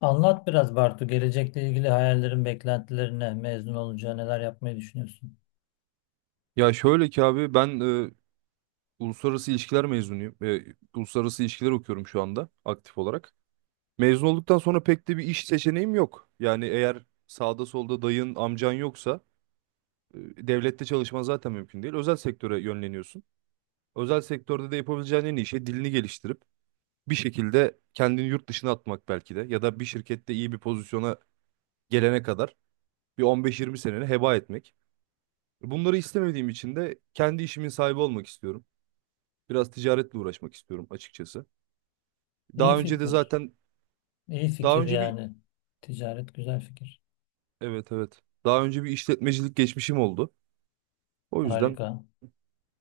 Anlat biraz Bartu, gelecekle ilgili hayallerin, beklentilerine, mezun olunca neler yapmayı düşünüyorsun? Ya şöyle ki abi ben e, uluslararası ilişkiler mezunuyum. Uluslararası ilişkiler okuyorum şu anda aktif olarak. Mezun olduktan sonra pek de bir iş seçeneğim yok. Yani eğer sağda solda dayın, amcan yoksa e, devlette çalışman zaten mümkün değil. Özel sektöre yönleniyorsun. Özel sektörde de yapabileceğin en iyi şey dilini geliştirip bir şekilde kendini yurt dışına atmak belki de, ya da bir şirkette iyi bir pozisyona gelene kadar bir 15-20 seneni heba etmek. Bunları istemediğim için de kendi işimin sahibi olmak istiyorum. Biraz ticaretle uğraşmak istiyorum açıkçası. İyi Daha önce de fikir. zaten İyi daha fikir önce bir yani. Ticaret güzel fikir. evet evet. Daha önce bir işletmecilik geçmişim oldu. O yüzden Harika.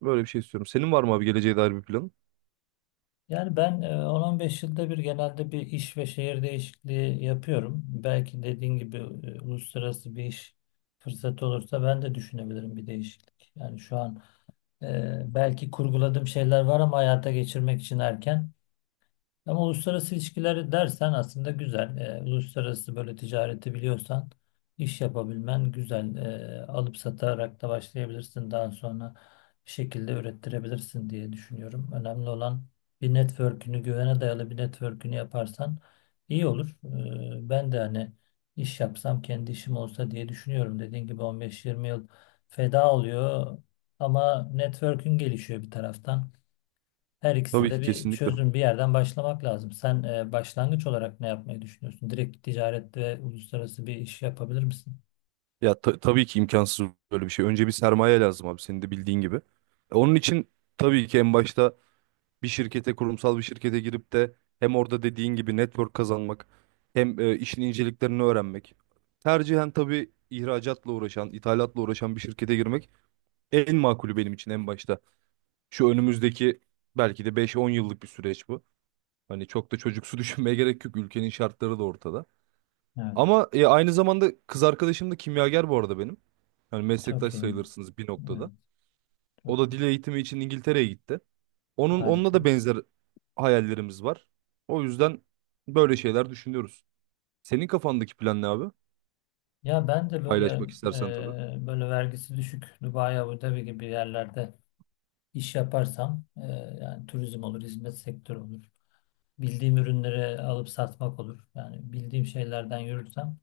böyle bir şey istiyorum. Senin var mı abi geleceğe dair bir planın? Yani ben 10-15 yılda bir genelde bir iş ve şehir değişikliği yapıyorum. Belki dediğin gibi uluslararası bir iş fırsatı olursa ben de düşünebilirim bir değişiklik. Yani şu an belki kurguladığım şeyler var ama hayata geçirmek için erken. Ama uluslararası ilişkileri dersen aslında güzel. Uluslararası böyle ticareti biliyorsan iş yapabilmen güzel. Alıp satarak da başlayabilirsin. Daha sonra bir şekilde ürettirebilirsin diye düşünüyorum. Önemli olan bir network'ünü, güvene dayalı bir network'ünü yaparsan iyi olur. Ben de hani iş yapsam kendi işim olsa diye düşünüyorum. Dediğin gibi 15-20 yıl feda oluyor ama network'ün gelişiyor bir taraftan. Her ikisi Tabii ki, de bir kesinlikle. çözüm, bir yerden başlamak lazım. Sen başlangıç olarak ne yapmayı düşünüyorsun? Direkt ticaret ve uluslararası bir iş yapabilir misin? Ya tabii ki imkansız böyle bir şey. Önce bir sermaye lazım abi, senin de bildiğin gibi. Onun için tabii ki en başta bir şirkete, kurumsal bir şirkete girip de hem orada dediğin gibi network kazanmak hem işin inceliklerini öğrenmek. Tercihen tabii ihracatla uğraşan, ithalatla uğraşan bir şirkete girmek en makulü benim için en başta. Şu önümüzdeki belki de 5-10 yıllık bir süreç bu. Hani çok da çocuksu düşünmeye gerek yok. Ülkenin şartları da ortada. Evet, Ama aynı zamanda kız arkadaşım da kimyager bu arada benim. Yani çok meslektaş iyi. sayılırsınız bir Evet, noktada. O çok da iyi. dil eğitimi için İngiltere'ye gitti. Onunla Harika. da benzer hayallerimiz var. O yüzden böyle şeyler düşünüyoruz. Senin kafandaki plan ne abi? Ya ben de böyle Paylaşmak istersen tabii. Böyle vergisi düşük Dubai, Abu Dhabi gibi yerlerde iş yaparsam yani turizm olur, hizmet sektörü olur. Bildiğim ürünleri alıp satmak olur. Yani bildiğim şeylerden yürürsem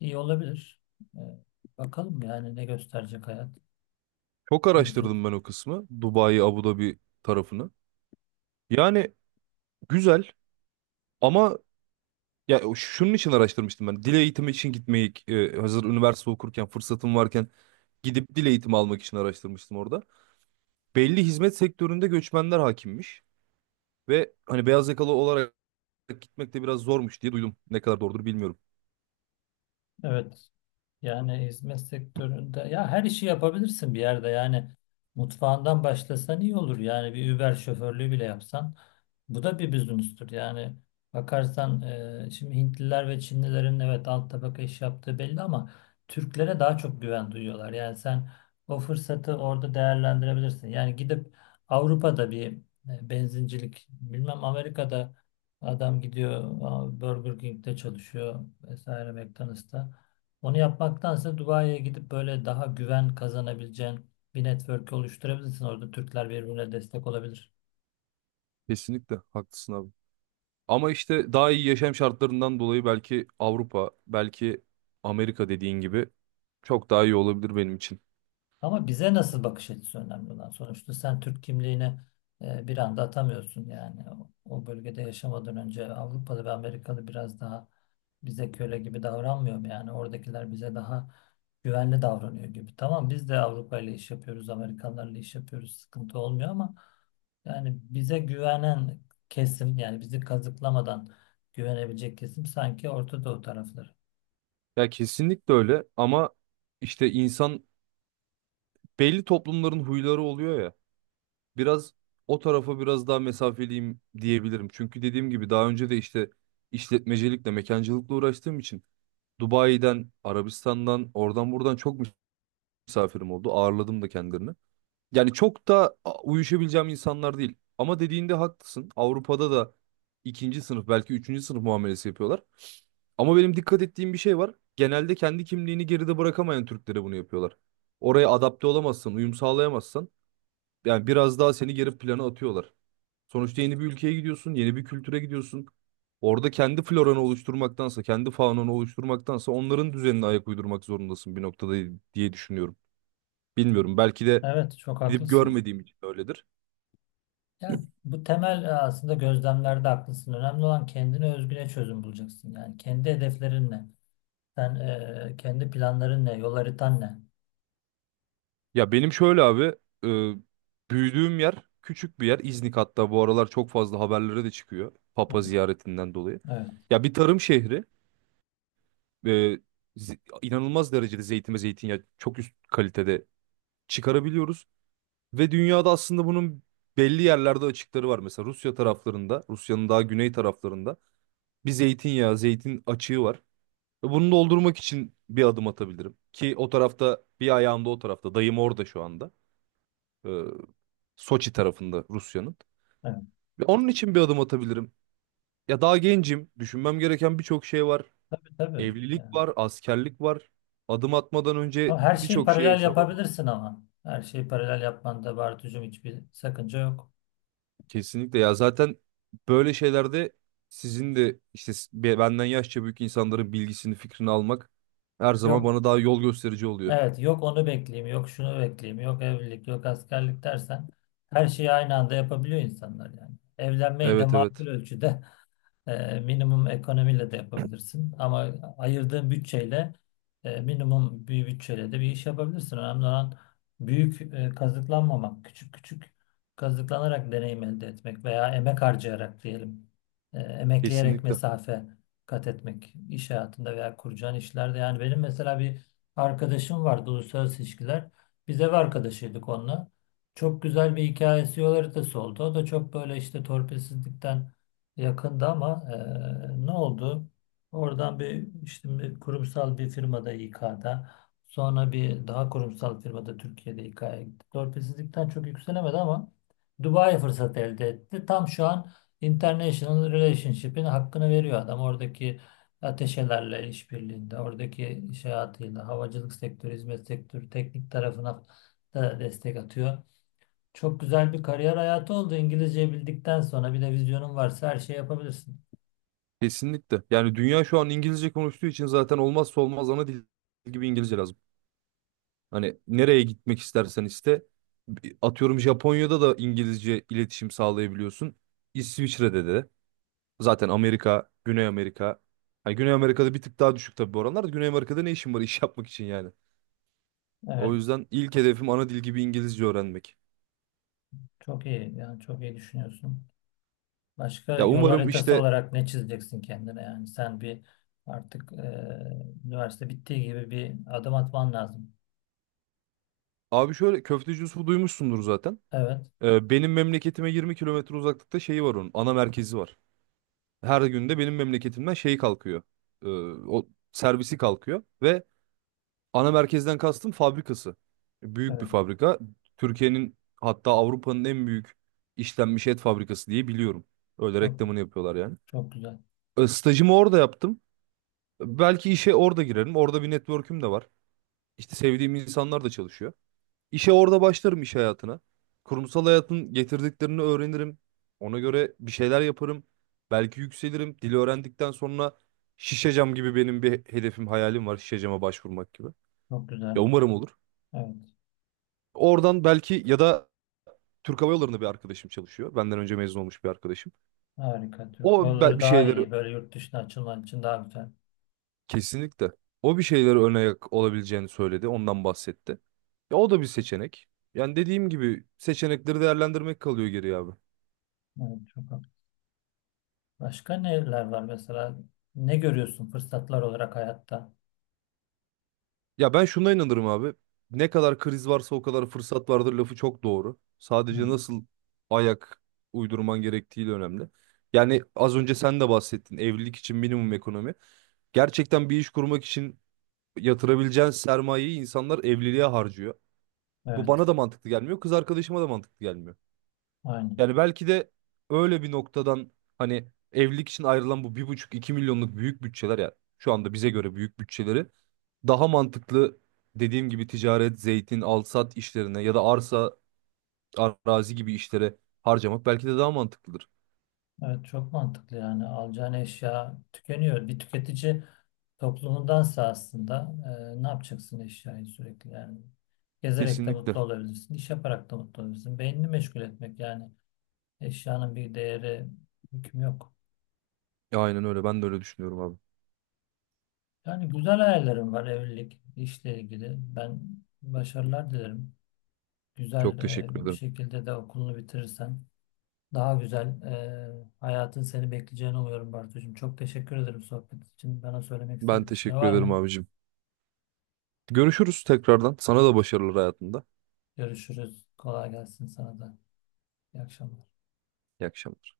iyi olabilir. E, Bakalım yani ne gösterecek hayat. Çok Göreceğiz. araştırdım ben o kısmı, Dubai, Abu Dhabi tarafını. Yani güzel ama... Ya şunun için araştırmıştım ben. Dil eğitimi için gitmeyi, hazır üniversite okurken fırsatım varken gidip dil eğitimi almak için araştırmıştım orada. Belli hizmet sektöründe göçmenler hakimmiş ve hani beyaz yakalı olarak gitmek de biraz zormuş diye duydum. Ne kadar doğrudur bilmiyorum. Evet. Yani hizmet sektöründe ya her işi yapabilirsin bir yerde yani mutfağından başlasan iyi olur yani bir Uber şoförlüğü bile yapsan bu da bir business'tür yani bakarsan şimdi Hintliler ve Çinlilerin evet alt tabaka iş yaptığı belli ama Türklere daha çok güven duyuyorlar yani sen o fırsatı orada değerlendirebilirsin yani gidip Avrupa'da bir benzincilik bilmem Amerika'da adam gidiyor Burger King'de çalışıyor vesaire McDonald's'ta. Onu yapmaktansa Dubai'ye gidip böyle daha güven kazanabileceğin bir network oluşturabilirsin. Orada Türkler birbirine destek olabilir. Kesinlikle haklısın abi. Ama işte daha iyi yaşam şartlarından dolayı belki Avrupa, belki Amerika dediğin gibi çok daha iyi olabilir benim için. Ama bize nasıl bakış açısı önemli olan. Sonuçta sen Türk kimliğini bir anda atamıyorsun yani. O bölgede yaşamadan önce Avrupalı ve Amerikalı biraz daha bize köle gibi davranmıyor mu? Yani oradakiler bize daha güvenli davranıyor gibi. Tamam biz de Avrupa ile iş yapıyoruz, Amerikanlarla iş yapıyoruz. Sıkıntı olmuyor ama yani bize güvenen kesim yani bizi kazıklamadan güvenebilecek kesim sanki Orta Doğu tarafları. Ya kesinlikle öyle, ama işte insan, belli toplumların huyları oluyor biraz, o tarafa biraz daha mesafeliyim diyebilirim. Çünkü dediğim gibi daha önce de işte işletmecilikle, mekancılıkla uğraştığım için Dubai'den, Arabistan'dan, oradan buradan çok misafirim oldu. Ağırladım da kendilerini. Yani çok da uyuşabileceğim insanlar değil. Ama dediğinde haklısın. Avrupa'da da ikinci sınıf, belki üçüncü sınıf muamelesi yapıyorlar. Ama benim dikkat ettiğim bir şey var. Genelde kendi kimliğini geride bırakamayan Türklere bunu yapıyorlar. Oraya adapte olamazsan, uyum sağlayamazsan yani biraz daha seni geri plana atıyorlar. Sonuçta yeni bir ülkeye gidiyorsun, yeni bir kültüre gidiyorsun. Orada kendi floranı oluşturmaktansa, kendi faunanı oluşturmaktansa onların düzenine ayak uydurmak zorundasın bir noktada diye düşünüyorum. Bilmiyorum, belki de Evet, çok gidip haklısın. görmediğim için öyledir. Yani bu temel aslında gözlemlerde haklısın. Önemli olan kendine özgüne çözüm bulacaksın. Yani kendi hedeflerin ne? Sen kendi planların ne? Yol haritan ne? Ya benim şöyle abi, büyüdüğüm yer küçük bir yer. İznik hatta bu aralar çok fazla haberlere de çıkıyor Hı. Papa ziyaretinden dolayı. Evet, Ya bir tarım şehri, e, inanılmaz derecede zeytin ve zeytinyağı çok üst kalitede çıkarabiliyoruz. Ve dünyada aslında bunun belli yerlerde açıkları var. Mesela Rusya taraflarında, Rusya'nın daha güney taraflarında bir zeytinyağı, zeytin açığı var. Ve bunu doldurmak için bir adım atabilirim. Ki o tarafta bir ayağım da, o tarafta. Dayım orada şu anda. Ee, Soçi tarafında Rusya'nın. evet. Ve onun için bir adım atabilirim. Ya daha gencim. Düşünmem gereken birçok şey var. Tabii tabii. Evlilik Yani. var, askerlik var. Adım atmadan önce Ama her şeyi birçok şeye paralel hesaba... yapabilirsin ama. Her şeyi paralel yapmanda Bartucuğum hiçbir sakınca yok. Kesinlikle ya, zaten böyle şeylerde sizin de işte benden yaşça büyük insanların bilgisini fikrini almak her zaman Yok. bana daha yol gösterici oluyor. Evet, yok onu bekleyeyim, yok şunu bekleyeyim, yok evlilik, yok askerlik dersen her şeyi aynı anda yapabiliyor insanlar yani. Evlenmeyi de Evet makul evet, ölçüde minimum ekonomiyle de yapabilirsin. Ama ayırdığın bütçeyle minimum bir bütçeyle de bir iş yapabilirsin. Önemli olan büyük kazıklanmamak, küçük küçük kazıklanarak deneyim elde etmek veya emek harcayarak diyelim. Emekleyerek kesinlikle mesafe kat etmek iş hayatında veya kuracağın işlerde. Yani benim mesela bir arkadaşım vardı uluslararası ilişkiler. Biz ev arkadaşıydık onunla. Çok güzel bir hikayesi yol haritası oldu. O da çok böyle işte torpilsizlikten yakında ama ne oldu? Oradan bir işte bir kurumsal bir firmada İK'da sonra bir daha kurumsal firmada Türkiye'de İK'ya gitti. Torpilsizlikten çok yükselemedi ama Dubai fırsat elde etti. Tam şu an International Relationship'in hakkını veriyor adam. Oradaki ateşelerle işbirliğinde, oradaki iş hayatıyla, havacılık sektörü, hizmet sektörü, teknik tarafına da destek atıyor. Çok güzel bir kariyer hayatı oldu. İngilizce bildikten sonra bir de vizyonun varsa her şeyi yapabilirsin. kesinlikle yani dünya şu an İngilizce konuştuğu için zaten olmazsa olmaz, ana dil gibi İngilizce lazım. Hani nereye gitmek istersen iste, atıyorum Japonya'da da İngilizce iletişim sağlayabiliyorsun. İsviçre'de de, zaten Amerika, Güney Amerika. Hani Güney Amerika'da bir tık daha düşük tabii bu oranlar da. Güney Amerika'da ne işin var iş yapmak için yani? O Evet. yüzden ilk hedefim ana dil gibi İngilizce öğrenmek. Çok iyi. Yani çok iyi düşünüyorsun. Başka Ya yol umarım, haritası işte olarak ne çizeceksin kendine? Yani sen bir artık üniversite bittiği gibi bir adım atman lazım. abi şöyle, Köfteci Yusuf'u duymuşsundur zaten. Evet. Benim memleketime 20 kilometre uzaklıkta şeyi var onun. Ana merkezi var. Her gün de benim memleketimden şey kalkıyor. Ee, O servisi kalkıyor ve ana merkezden kastım fabrikası. Büyük bir Evet. fabrika. Türkiye'nin hatta Avrupa'nın en büyük işlenmiş et fabrikası diye biliyorum. Öyle Çok, reklamını yapıyorlar yani. çok güzel. Stajımı orada yaptım. Belki işe orada girerim. Orada bir network'üm de var. İşte sevdiğim insanlar da çalışıyor. İşe orada başlarım iş hayatına. Kurumsal hayatın getirdiklerini öğrenirim. Ona göre bir şeyler yaparım. Belki yükselirim. Dili öğrendikten sonra Şişecam gibi benim bir hedefim, hayalim var. Şişecam'a başvurmak gibi. Çok Ya güzel. umarım olur. Evet. Oradan belki, ya da Türk Hava Yolları'nda bir arkadaşım çalışıyor. Benden önce mezun olmuş bir arkadaşım. Harika. Türk yolları Bir daha şeyleri... iyi. Böyle yurt dışına açılman için daha güzel. Kesinlikle. O bir şeylere ön ayak olabileceğini söyledi. Ondan bahsetti. Ya o da bir seçenek. Yani dediğim gibi seçenekleri değerlendirmek kalıyor geriye abi. Evet. Çok haklı. Başka neler var mesela? Ne görüyorsun fırsatlar olarak hayatta? Ya ben şuna inanırım abi. Ne kadar kriz varsa o kadar fırsat vardır lafı çok doğru. Sadece Evet. nasıl ayak uydurman gerektiği de önemli. Yani az önce sen de bahsettin, evlilik için minimum ekonomi. Gerçekten bir iş kurmak için yatırabileceğin sermayeyi insanlar evliliğe harcıyor. Bu Evet. bana da mantıklı gelmiyor, kız arkadaşıma da mantıklı gelmiyor. Aynen. Yani belki de öyle bir noktadan, hani evlilik için ayrılan bu bir buçuk iki milyonluk büyük bütçeler, ya şu anda bize göre büyük bütçeleri daha mantıklı, dediğim gibi ticaret, zeytin, alsat işlerine ya da arsa, arazi gibi işlere harcamak belki de daha mantıklıdır. Evet, çok mantıklı yani alacağın eşya tükeniyor. Bir tüketici toplumundansa aslında ne yapacaksın eşyayı sürekli yani. Gezerek de Kesinlikle. mutlu olabilirsin, iş yaparak da mutlu olabilirsin. Beynini meşgul etmek yani eşyanın bir değeri, hükmü yok. Aynen öyle. Ben de öyle düşünüyorum abi. Yani güzel hayallerim var evlilik, işle ilgili. Ben başarılar dilerim. Güzel Çok teşekkür bir ederim. şekilde de okulunu bitirirsen. Daha güzel hayatın seni bekleyeceğini umuyorum Bartucuğum. Çok teşekkür ederim sohbet için. Bana söylemek Ben istediğin bir şey teşekkür var ederim mı? abicim. Görüşürüz tekrardan. Sana da başarılar hayatında. Görüşürüz. Kolay gelsin sana da. İyi akşamlar. İyi akşamlar.